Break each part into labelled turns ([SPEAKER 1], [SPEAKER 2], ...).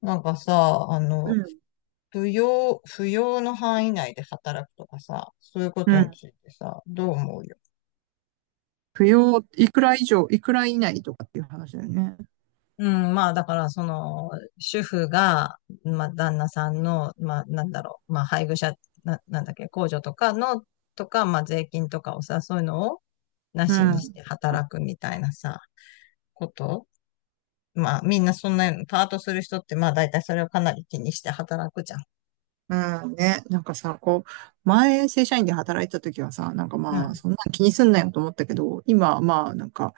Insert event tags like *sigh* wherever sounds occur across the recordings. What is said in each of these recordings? [SPEAKER 1] なんかさ、
[SPEAKER 2] うん。
[SPEAKER 1] 扶養の範囲内で働くとかさ、そういうこ
[SPEAKER 2] う
[SPEAKER 1] とに
[SPEAKER 2] ん。
[SPEAKER 1] ついてさ、どう思うよ。
[SPEAKER 2] 扶養、いくら以上、いくら以内とかっていう話だよね。
[SPEAKER 1] うん、まあ、だから、その、主婦が、まあ、旦那さんの、まあ、なんだろう、まあ、配偶者、なんだっけ、控除とかの、とか、まあ、税金とかをさ、そういうのを、な
[SPEAKER 2] う
[SPEAKER 1] しにし
[SPEAKER 2] ん。
[SPEAKER 1] て働くみたいなさ、こと。まあ、みんなそんな、パートする人って、まあ、大体それをかなり気にして働くじゃん。
[SPEAKER 2] うん。ね。なんかさ、こう、前、正社員で働いてた時はさ、なんか
[SPEAKER 1] う
[SPEAKER 2] まあ、
[SPEAKER 1] ん、
[SPEAKER 2] そんな気にすんなよと思ったけど、今、まあ、なんか、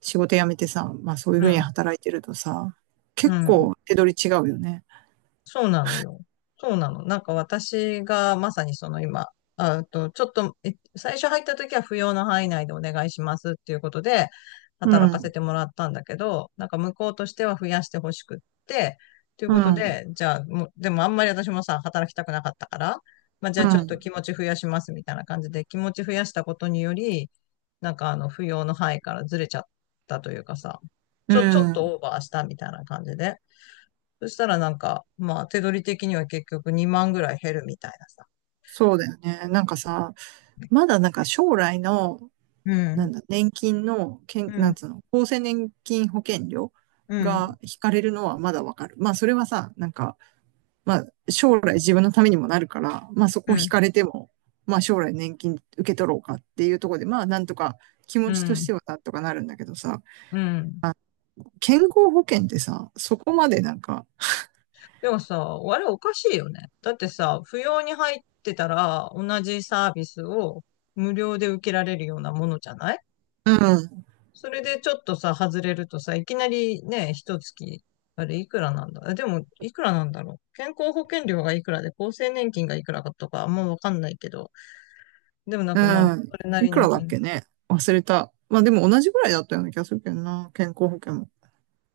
[SPEAKER 2] 仕事辞めてさ、まあ、そういうふ
[SPEAKER 1] う
[SPEAKER 2] うに
[SPEAKER 1] ん、
[SPEAKER 2] 働いてるとさ、
[SPEAKER 1] う
[SPEAKER 2] 結
[SPEAKER 1] ん。
[SPEAKER 2] 構、手取り違うよね。
[SPEAKER 1] そうなのよ。そうなの。なんか私がまさにその今、ちょっと、最初入った時は不要の範囲内でお願いしますっていうことで、
[SPEAKER 2] う
[SPEAKER 1] 働かせ
[SPEAKER 2] ん。
[SPEAKER 1] てもらったんだけど、なんか向こうとしては増やしてほしくって、という
[SPEAKER 2] う
[SPEAKER 1] こと
[SPEAKER 2] ん。
[SPEAKER 1] で、じゃあ、もう、でもあんまり私もさ、働きたくなかったから、まあじ
[SPEAKER 2] う
[SPEAKER 1] ゃあちょっと
[SPEAKER 2] ん。
[SPEAKER 1] 気持ち増やしますみたいな感じで、気持ち増やしたことにより、なんか不要の範囲からずれちゃったというかさ、
[SPEAKER 2] う
[SPEAKER 1] ちょっと
[SPEAKER 2] ん。
[SPEAKER 1] オーバーしたみたいな感じで。そしたらなんか、まあ手取り的には結局2万ぐらい減るみたいなさ。
[SPEAKER 2] そうだよね。なんかさ、まだなんか将来の、
[SPEAKER 1] う
[SPEAKER 2] な
[SPEAKER 1] ん、
[SPEAKER 2] んだ、年金の、
[SPEAKER 1] う
[SPEAKER 2] なん
[SPEAKER 1] ん、
[SPEAKER 2] つうの、厚生年金保険料
[SPEAKER 1] うん、
[SPEAKER 2] が引かれるのはまだわかる。まあ、それはさ、なんか、まあ、将来自分のためにもなるから、まあ、そこ
[SPEAKER 1] う
[SPEAKER 2] 引
[SPEAKER 1] ん、
[SPEAKER 2] かれても、まあ、将来年金受け取ろうかっていうところで、まあ、なんとか気持
[SPEAKER 1] う
[SPEAKER 2] ちとし
[SPEAKER 1] ん、
[SPEAKER 2] てはなんとかなるんだけどさ、
[SPEAKER 1] うん。
[SPEAKER 2] 健康保険ってさ、そこまでなんか、
[SPEAKER 1] でもさ、あれおかしいよね。だってさ、不要に入ってたら同じサービスを無料で受けられるようなものじゃない。
[SPEAKER 2] うん、
[SPEAKER 1] それでちょっとさ、外れるとさ、いきなりね、一月、あれいくらなんだ。でも、いくらなんだろう、健康保険料がいくらで、厚生年金がいくらかとか、あんまわかんないけど。でもなん
[SPEAKER 2] う
[SPEAKER 1] かまあ、
[SPEAKER 2] ん、
[SPEAKER 1] それな
[SPEAKER 2] い
[SPEAKER 1] り
[SPEAKER 2] く
[SPEAKER 1] の
[SPEAKER 2] らだっ
[SPEAKER 1] 金。
[SPEAKER 2] けね忘れた。まあ、でも同じぐらいだったような気がするけどな、健康保険も。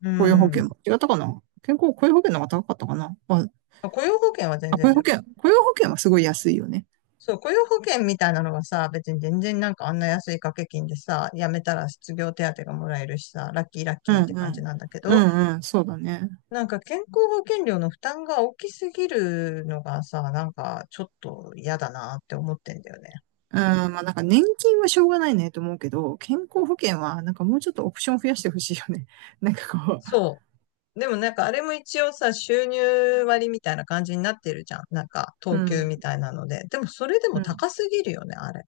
[SPEAKER 1] う
[SPEAKER 2] 雇用保険
[SPEAKER 1] ん。
[SPEAKER 2] も。違ったかな雇用保険の方が高かったかなまあ、
[SPEAKER 1] 雇用保険は全
[SPEAKER 2] あ、雇
[SPEAKER 1] 然
[SPEAKER 2] 用
[SPEAKER 1] だ
[SPEAKER 2] 保
[SPEAKER 1] よ。
[SPEAKER 2] 険、雇用保険はすごい安いよね。
[SPEAKER 1] そう、雇用保険みたいなのはさ、別に全然なんかあんな安い掛け金でさ、辞めたら失業手当がもらえるしさ、ラッキーラッ
[SPEAKER 2] う
[SPEAKER 1] キーって
[SPEAKER 2] んう
[SPEAKER 1] 感じ
[SPEAKER 2] ん。
[SPEAKER 1] なんだけ
[SPEAKER 2] う
[SPEAKER 1] ど、
[SPEAKER 2] んうん、そうだね。
[SPEAKER 1] なんか健康保険料の負担が大きすぎるのがさ、なんかちょっと嫌だなって思ってんだよね。
[SPEAKER 2] うん、まあなんか年金はしょうがないねと思うけど、健康保険はなんかもうちょっとオプション増やしてほしいよね。*laughs* なんかこ
[SPEAKER 1] そう。でもなんかあれも一応さ、収入割みたいな感じになってるじゃん。なんか、
[SPEAKER 2] う、う
[SPEAKER 1] 等級
[SPEAKER 2] ん、
[SPEAKER 1] みたいなので。でもそれでも
[SPEAKER 2] うん。
[SPEAKER 1] 高すぎるよね、あれ。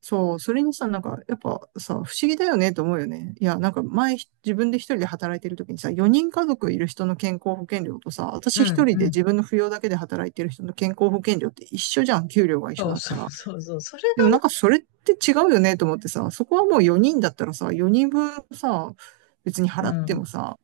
[SPEAKER 2] そう、それにさ、なんかやっぱさ、不思議だよねと思うよね。いや、なんか前自分で一人で働いてる時にさ、4人家族いる人の健康保険料とさ、
[SPEAKER 1] う
[SPEAKER 2] 私
[SPEAKER 1] ん、
[SPEAKER 2] 一人
[SPEAKER 1] う
[SPEAKER 2] で
[SPEAKER 1] ん。
[SPEAKER 2] 自分の扶養だけで働いてる人の健康保険料って一緒じゃん、給料が一緒
[SPEAKER 1] そう
[SPEAKER 2] だっ
[SPEAKER 1] そ
[SPEAKER 2] た
[SPEAKER 1] う
[SPEAKER 2] ら。
[SPEAKER 1] そうそう。それ
[SPEAKER 2] でもなんかそれって違うよねと思ってさ、そこはもう4人だったらさ、4人分さ、別に払
[SPEAKER 1] が
[SPEAKER 2] っ
[SPEAKER 1] な、
[SPEAKER 2] て
[SPEAKER 1] うん。
[SPEAKER 2] もさ、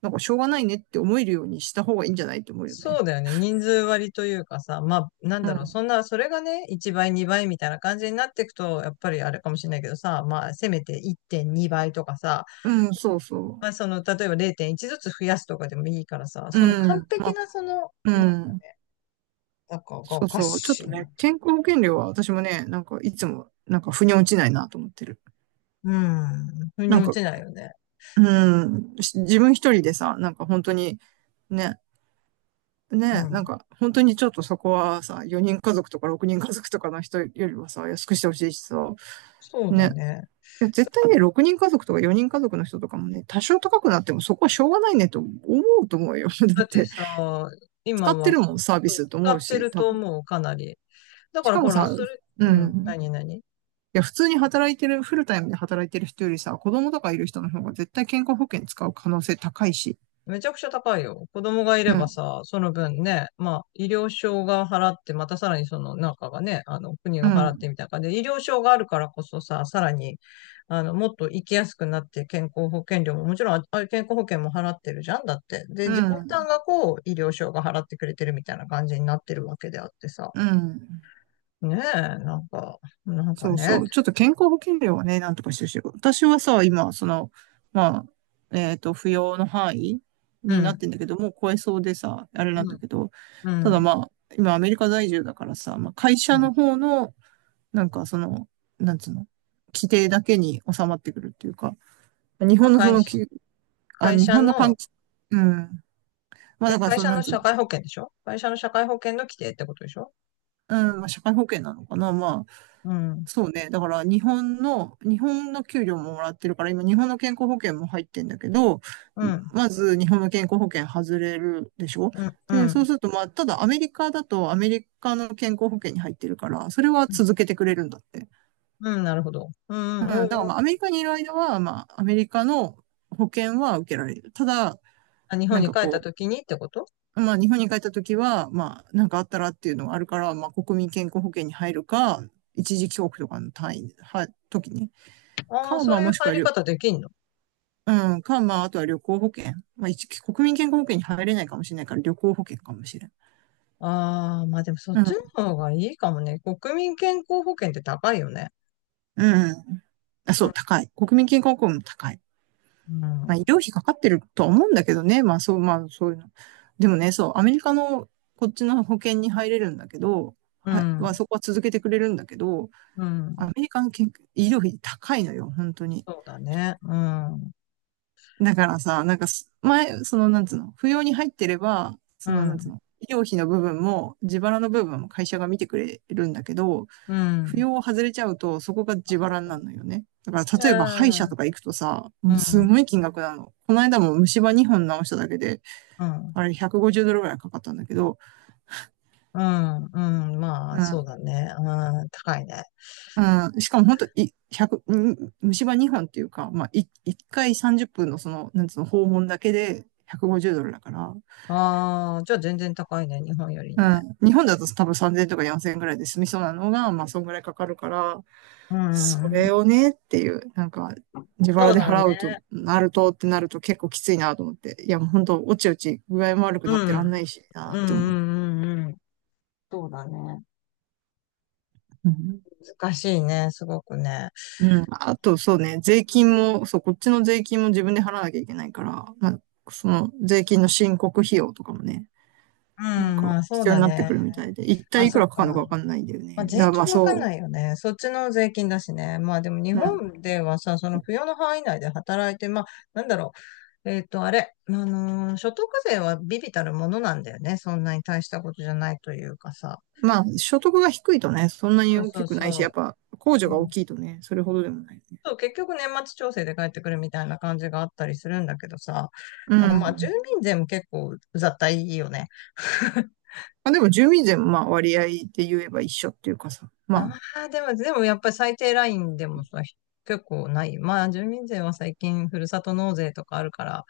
[SPEAKER 2] なんかしょうがないねって思えるようにした方がいいんじゃないと思うよ
[SPEAKER 1] そう
[SPEAKER 2] ね。
[SPEAKER 1] だよね。人数割というかさ、まあ、なん
[SPEAKER 2] う
[SPEAKER 1] だろう、そ
[SPEAKER 2] ん。
[SPEAKER 1] んな、それがね、1倍、2倍みたいな感じになっていくと、やっぱりあれかもしれないけどさ、まあ、せめて1.2倍とかさ、
[SPEAKER 2] うん、そうそ
[SPEAKER 1] まあ、その、例えば0.1ずつ増やすとかでもいいからさ、
[SPEAKER 2] う。
[SPEAKER 1] その
[SPEAKER 2] う
[SPEAKER 1] 完
[SPEAKER 2] ん。ま
[SPEAKER 1] 璧
[SPEAKER 2] あ、
[SPEAKER 1] な、その、
[SPEAKER 2] うん。
[SPEAKER 1] なんかがお
[SPEAKER 2] そう
[SPEAKER 1] か
[SPEAKER 2] そう。ちょっ
[SPEAKER 1] しい
[SPEAKER 2] と
[SPEAKER 1] な。
[SPEAKER 2] ね、健康保険料は私もね、なんかいつも、なんか腑に落ちないなと思ってる。
[SPEAKER 1] うん。腑に
[SPEAKER 2] なん
[SPEAKER 1] 落
[SPEAKER 2] か、
[SPEAKER 1] ちないよね。
[SPEAKER 2] うん、自分一人でさ、なんか本当に、ね、
[SPEAKER 1] う
[SPEAKER 2] ね、なん
[SPEAKER 1] ん。
[SPEAKER 2] か本当にちょっとそこはさ、4人家族とか6人家族とかの人よりはさ、安くしてほしいしさ、
[SPEAKER 1] そうだ
[SPEAKER 2] ね。
[SPEAKER 1] ね。
[SPEAKER 2] いや絶対ね、6人家族とか4人家族の人とかもね、多少高くなってもそこはしょうがないねと思うと思うよ。*laughs* だっ
[SPEAKER 1] だって
[SPEAKER 2] て、
[SPEAKER 1] さ、
[SPEAKER 2] 使
[SPEAKER 1] 今
[SPEAKER 2] って
[SPEAKER 1] は、
[SPEAKER 2] るも
[SPEAKER 1] そ
[SPEAKER 2] ん、サービ
[SPEAKER 1] う
[SPEAKER 2] スと
[SPEAKER 1] 使
[SPEAKER 2] 思う
[SPEAKER 1] って
[SPEAKER 2] し、
[SPEAKER 1] る
[SPEAKER 2] 多
[SPEAKER 1] と
[SPEAKER 2] 分。
[SPEAKER 1] 思う、かなり。だ
[SPEAKER 2] し
[SPEAKER 1] から
[SPEAKER 2] かも
[SPEAKER 1] ほら、
[SPEAKER 2] さ、
[SPEAKER 1] それ、
[SPEAKER 2] う
[SPEAKER 1] うん、
[SPEAKER 2] ん。
[SPEAKER 1] 何何。
[SPEAKER 2] いや、普通に働いてる、フルタイムで働いてる人よりさ、子供とかいる人の方が絶対健康保険使う可能性高いし。
[SPEAKER 1] めちゃくちゃ高いよ。子供がい
[SPEAKER 2] う
[SPEAKER 1] れば
[SPEAKER 2] ん。
[SPEAKER 1] さ、その分ね、まあ、医療証が払って、またさらにその中がね、国
[SPEAKER 2] う
[SPEAKER 1] が払って
[SPEAKER 2] ん。
[SPEAKER 1] みたいな感じで、医療証があるからこそさ、さらに、もっと生きやすくなって、健康保険料も、もちろん、ああれ健康保険も払ってるじゃんだって。で、
[SPEAKER 2] う
[SPEAKER 1] 自己負
[SPEAKER 2] ん。
[SPEAKER 1] 担がこう、医療証が払ってくれてるみたいな感じになってるわけであってさ。
[SPEAKER 2] うん。
[SPEAKER 1] ねえ、なんか、なんか
[SPEAKER 2] そうそ
[SPEAKER 1] ね、
[SPEAKER 2] う。ちょっと健康保険料はね、なんとかしてほしい。私はさ、今、その、まあ、扶養の範囲
[SPEAKER 1] う
[SPEAKER 2] になっ
[SPEAKER 1] ん、
[SPEAKER 2] てんだけど、もう超えそうでさ、あれ
[SPEAKER 1] う
[SPEAKER 2] なんだ
[SPEAKER 1] ん、
[SPEAKER 2] けど、た
[SPEAKER 1] う
[SPEAKER 2] だ
[SPEAKER 1] ん。
[SPEAKER 2] まあ、今アメリカ在住だからさ、まあ、会
[SPEAKER 1] う
[SPEAKER 2] 社
[SPEAKER 1] ん。
[SPEAKER 2] の方の、なんかその、なんつうの、規定だけに収まってくるっていうか、日
[SPEAKER 1] まあ、
[SPEAKER 2] 本のそのき、あ、
[SPEAKER 1] 会
[SPEAKER 2] 日
[SPEAKER 1] 社
[SPEAKER 2] 本の関
[SPEAKER 1] の、
[SPEAKER 2] 係、うん。まあ
[SPEAKER 1] え、
[SPEAKER 2] だから
[SPEAKER 1] 会
[SPEAKER 2] その、
[SPEAKER 1] 社
[SPEAKER 2] な
[SPEAKER 1] の
[SPEAKER 2] んつうの、
[SPEAKER 1] 社会保険でしょ？会社の社会保険の規定ってことでしょ？
[SPEAKER 2] うん、まあ社会保険なのかな、まあ、
[SPEAKER 1] うん。
[SPEAKER 2] そうね。だから日本の給料ももらってるから、今日本の健康保険も入ってんだけど、
[SPEAKER 1] うん。
[SPEAKER 2] まず日本の健康保険外れるでしょ
[SPEAKER 1] うん。う
[SPEAKER 2] で、そ
[SPEAKER 1] ん。
[SPEAKER 2] うすると、まあ、ただアメリカだとアメリカの健康保険に入ってるから、それは続けてくれるんだって。
[SPEAKER 1] うん、なるほど。う
[SPEAKER 2] うん、だ
[SPEAKER 1] ん。うん。
[SPEAKER 2] からまあアメリカにいる間は、まあ、アメリカの保険は受けられる。ただ、
[SPEAKER 1] あ、日
[SPEAKER 2] な
[SPEAKER 1] 本
[SPEAKER 2] ん
[SPEAKER 1] に
[SPEAKER 2] か
[SPEAKER 1] 帰っ
[SPEAKER 2] こ
[SPEAKER 1] た時にってこと？
[SPEAKER 2] う、まあ、日本に帰った時は、まあ、なんかあったらっていうのがあるから、まあ、国民健康保険に入るか、一時帰国とかの単位、は、時に
[SPEAKER 1] ああー、
[SPEAKER 2] カー
[SPEAKER 1] そう
[SPEAKER 2] マ
[SPEAKER 1] いう
[SPEAKER 2] もしく
[SPEAKER 1] 入
[SPEAKER 2] は
[SPEAKER 1] り
[SPEAKER 2] りょ、
[SPEAKER 1] 方できんの？
[SPEAKER 2] うん、カウマ、あとは旅行保険。まあ、国民健康保険に入れないかもしれないから、旅行保険かもしれん。
[SPEAKER 1] ああー、まあでもそっ
[SPEAKER 2] う
[SPEAKER 1] ち
[SPEAKER 2] ん、
[SPEAKER 1] の方がいいかもね。国民健康保険って高いよね。
[SPEAKER 2] うん。あ、そ
[SPEAKER 1] うん。
[SPEAKER 2] う、高い。国民健康保険も高い。
[SPEAKER 1] う
[SPEAKER 2] ま
[SPEAKER 1] ん。
[SPEAKER 2] あ、医療費かかってるとは思うんだけどね。まあ、そう、まあ、そういうの。でもね、そう、アメリカのこっちの保険に入れるんだけど、
[SPEAKER 1] うん。
[SPEAKER 2] そこは続けてくれるんだけど、
[SPEAKER 1] う
[SPEAKER 2] ア
[SPEAKER 1] ん。
[SPEAKER 2] メリカの健医療費高いのよ、本当に。
[SPEAKER 1] そうだね。うん。
[SPEAKER 2] だからさ、なんかす、前、その、なんつうの、扶養に入ってれば、
[SPEAKER 1] う
[SPEAKER 2] その、なんつう
[SPEAKER 1] ん。
[SPEAKER 2] の、医療費の部分も、自腹の部分も会社が見てくれるんだけど、
[SPEAKER 1] う
[SPEAKER 2] 扶
[SPEAKER 1] ん。
[SPEAKER 2] 養を外れちゃうと、そこが
[SPEAKER 1] あ、
[SPEAKER 2] 自
[SPEAKER 1] そっ
[SPEAKER 2] 腹にな
[SPEAKER 1] か。
[SPEAKER 2] るのよね。だから、例えば歯医者とか行くとさ、
[SPEAKER 1] うん。う
[SPEAKER 2] もうす
[SPEAKER 1] ん。
[SPEAKER 2] ごい金額なの。この間も虫歯2本直しただけで、
[SPEAKER 1] うん。
[SPEAKER 2] あれ150ドルぐらいかかったんだけど、
[SPEAKER 1] うん。うん。まあ、
[SPEAKER 2] う
[SPEAKER 1] そう
[SPEAKER 2] ん、
[SPEAKER 1] だね。うん。高いね。
[SPEAKER 2] うん、しかも本当い、百虫歯2本っていうか、まあ、1回30分のその、なんつうの、訪問だけで150ドルだから、
[SPEAKER 1] ああ、じゃあ全然高いね、日本より
[SPEAKER 2] う
[SPEAKER 1] ね。
[SPEAKER 2] ん。日本だと多分3000とか4000ぐらいで済みそうなのが、まあそんぐらいかかるから、
[SPEAKER 1] う
[SPEAKER 2] それ
[SPEAKER 1] ん。
[SPEAKER 2] をねっていう、なんか自
[SPEAKER 1] そ
[SPEAKER 2] 腹
[SPEAKER 1] う
[SPEAKER 2] で
[SPEAKER 1] だ
[SPEAKER 2] 払うと
[SPEAKER 1] ね。
[SPEAKER 2] なるとってなると結構きついなと思って。いやもう本当おちおち具合も悪く
[SPEAKER 1] う
[SPEAKER 2] なってらん
[SPEAKER 1] ん。
[SPEAKER 2] ないし
[SPEAKER 1] うんう
[SPEAKER 2] なって思う。
[SPEAKER 1] んうんうん。そうだね。
[SPEAKER 2] うん。
[SPEAKER 1] 難しいね、すごくね。
[SPEAKER 2] うん。あとそうね、税金も、そう、こっちの税金も自分で払わなきゃいけないから、まあその税金の申告費用とかもね、
[SPEAKER 1] う
[SPEAKER 2] なん
[SPEAKER 1] ん、
[SPEAKER 2] か
[SPEAKER 1] まあそう
[SPEAKER 2] 必要
[SPEAKER 1] だ
[SPEAKER 2] になって
[SPEAKER 1] ね。
[SPEAKER 2] くるみたいで、一
[SPEAKER 1] あ、
[SPEAKER 2] 体いく
[SPEAKER 1] そっ
[SPEAKER 2] らか
[SPEAKER 1] か。
[SPEAKER 2] かるのかわかんないんだよ
[SPEAKER 1] まあ
[SPEAKER 2] ね。だ
[SPEAKER 1] 税
[SPEAKER 2] からまあ
[SPEAKER 1] 金わかん
[SPEAKER 2] そ
[SPEAKER 1] ないよね。そっちの税金だしね。まあでも日
[SPEAKER 2] う。
[SPEAKER 1] 本ではさ、その扶養の範囲内で働いて、まあなんだろう。あれ、所得税は微々たるものなんだよね。そんなに大したことじゃないというかさ。
[SPEAKER 2] まあ、所得が低いとね、そんなに
[SPEAKER 1] そう
[SPEAKER 2] 大
[SPEAKER 1] そ
[SPEAKER 2] き
[SPEAKER 1] う
[SPEAKER 2] くないし、やっ
[SPEAKER 1] そ
[SPEAKER 2] ぱ、控除が大
[SPEAKER 1] う。
[SPEAKER 2] きいとね、それほどでもないね。
[SPEAKER 1] そう、結局年末調整で帰ってくるみたいな感じがあったりするんだけどさ、
[SPEAKER 2] う
[SPEAKER 1] なんかまあ住
[SPEAKER 2] ん。
[SPEAKER 1] 民税も結構うざったいよね。*laughs*
[SPEAKER 2] まあ、でも、住民税もまあ、割合で言えば一緒っていうかさ、
[SPEAKER 1] あ
[SPEAKER 2] ま
[SPEAKER 1] あ、でもやっぱり最低ラインでもさ、結構ない。まあ住民税は最近ふるさと納税とかあるから、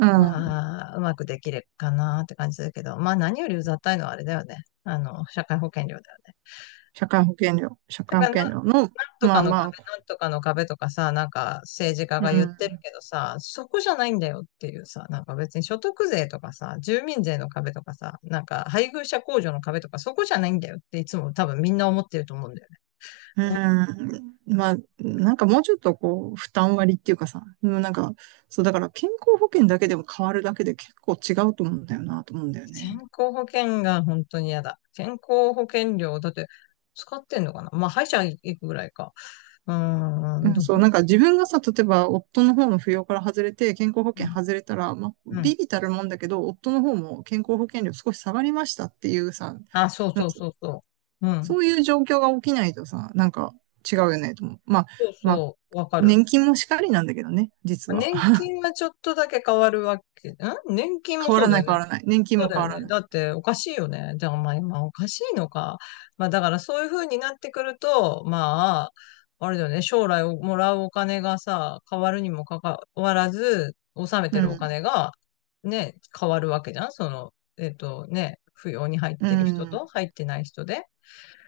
[SPEAKER 2] あ、うん。
[SPEAKER 1] まあうまくできるかなって感じするけど、まあ何よりうざったいのはあれだよね。社会保険料だよね。
[SPEAKER 2] 社会保険料の、
[SPEAKER 1] なんと
[SPEAKER 2] ま
[SPEAKER 1] か
[SPEAKER 2] あ
[SPEAKER 1] の
[SPEAKER 2] ま
[SPEAKER 1] 壁、
[SPEAKER 2] あ、
[SPEAKER 1] なんとかの壁とかさ、なんか政治家
[SPEAKER 2] う
[SPEAKER 1] が言ってる
[SPEAKER 2] ん。
[SPEAKER 1] けどさ、そこじゃないんだよっていうさ、なんか別に所得税とかさ、住民税の壁とかさ、なんか配偶者控除の壁とかそこじゃないんだよっていつも多分みんな思ってると思うんだよね。
[SPEAKER 2] う
[SPEAKER 1] 思う。
[SPEAKER 2] ん。まあ、なんかもうちょっとこう、負担割っていうかさ、もうなんか、そう、だから健康保険だけでも変わるだけで結構違うと思うんだよな、と思うんだよ
[SPEAKER 1] 健
[SPEAKER 2] ね。
[SPEAKER 1] 康保険が本当に嫌だ。健康保険料、だって使ってんのかな。まあ歯医者行くぐらいか。うー
[SPEAKER 2] う
[SPEAKER 1] ん、
[SPEAKER 2] ん、
[SPEAKER 1] どう。
[SPEAKER 2] そう、なんか自分がさ、例えば夫の方の扶養から外れて、健康保
[SPEAKER 1] う
[SPEAKER 2] 険
[SPEAKER 1] ん、
[SPEAKER 2] 外れたら、まあ、
[SPEAKER 1] うん。
[SPEAKER 2] ビビたるもんだけど、夫の方も健康保険料少し下がりましたっていうさ、
[SPEAKER 1] あ、そう
[SPEAKER 2] なん
[SPEAKER 1] そう
[SPEAKER 2] つう
[SPEAKER 1] そうそう。うん。
[SPEAKER 2] そういう状況が起きないとさ、なんか違うよねと思う。まあ、
[SPEAKER 1] そう
[SPEAKER 2] まあ、
[SPEAKER 1] そう、わかる。
[SPEAKER 2] 年金もしかりなんだけどね、実は。
[SPEAKER 1] 年
[SPEAKER 2] *laughs*
[SPEAKER 1] 金はちょっとだけ変わるわけ？ん。年金も
[SPEAKER 2] 変わ
[SPEAKER 1] そう
[SPEAKER 2] ら
[SPEAKER 1] だ
[SPEAKER 2] な
[SPEAKER 1] よ
[SPEAKER 2] い変わ
[SPEAKER 1] ね。
[SPEAKER 2] らない。年金
[SPEAKER 1] そう
[SPEAKER 2] も
[SPEAKER 1] だ
[SPEAKER 2] 変
[SPEAKER 1] よ
[SPEAKER 2] わら
[SPEAKER 1] ね。
[SPEAKER 2] ない。
[SPEAKER 1] だっておかしいよね。でもまあ今おかしいのか。まあだからそういう風になってくると、まあ、あれだよね。将来をもらうお金がさ、変わるにもかかわらず、納めて
[SPEAKER 2] う
[SPEAKER 1] るお金
[SPEAKER 2] ん。
[SPEAKER 1] がね、変わるわけじゃん。その、扶養に入っ
[SPEAKER 2] う
[SPEAKER 1] てる人と
[SPEAKER 2] ん。
[SPEAKER 1] 入ってない人で。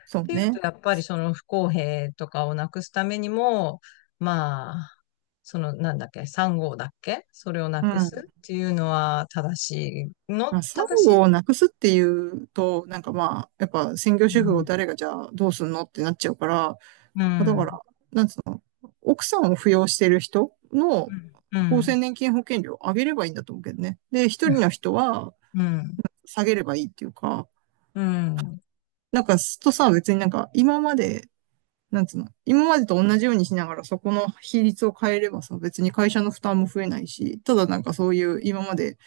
[SPEAKER 2] そう
[SPEAKER 1] ていうと、
[SPEAKER 2] ね。
[SPEAKER 1] やっぱりその不公平とかをなくすためにも、まあ、そのなんだっけ、3号だっけ。それをな
[SPEAKER 2] う
[SPEAKER 1] くす
[SPEAKER 2] ん。
[SPEAKER 1] っていうのは正しいの、
[SPEAKER 2] まあ、産
[SPEAKER 1] 正し
[SPEAKER 2] 後
[SPEAKER 1] い。
[SPEAKER 2] をなくすっていうと、なんかまあ、やっぱ専業
[SPEAKER 1] う
[SPEAKER 2] 主婦を
[SPEAKER 1] ん、
[SPEAKER 2] 誰がじゃあどうすんのってなっちゃうから、ま
[SPEAKER 1] う
[SPEAKER 2] あだから、
[SPEAKER 1] ん、
[SPEAKER 2] なんつうの、奥さんを扶養してる人の
[SPEAKER 1] うん、う
[SPEAKER 2] 厚
[SPEAKER 1] ん、
[SPEAKER 2] 生年金保険料を上げればいいんだと思うけどね。で、一人の人は
[SPEAKER 1] うん、
[SPEAKER 2] 下げればいいっていうか、
[SPEAKER 1] うん。
[SPEAKER 2] なんかすっとさ、別になんか今まで、なんつうの、今までと同じようにしながらそこの比率を変えればさ、別に会社の負担も増えないし、ただなんかそういう今まで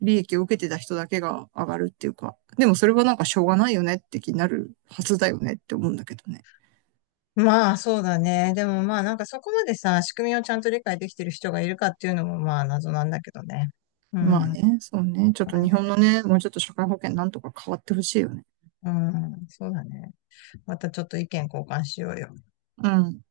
[SPEAKER 2] 利益を受けてた人だけが上がるっていうか、でもそれはなんかしょうがないよねって気になるはずだよねって思うんだけどね。
[SPEAKER 1] まあ、そうだね。でもまあ、なんかそこまでさ、仕組みをちゃんと理解できてる人がいるかっていうのもまあ、謎なんだけどね。う
[SPEAKER 2] ま
[SPEAKER 1] ん、
[SPEAKER 2] あ
[SPEAKER 1] ま
[SPEAKER 2] ね、そうね。ちょっと
[SPEAKER 1] あね。
[SPEAKER 2] 日本のね、もうちょっと社会保険なんとか変わってほしいよね。
[SPEAKER 1] うん、そうだね。またちょっと意見交換しようよ。
[SPEAKER 2] うん。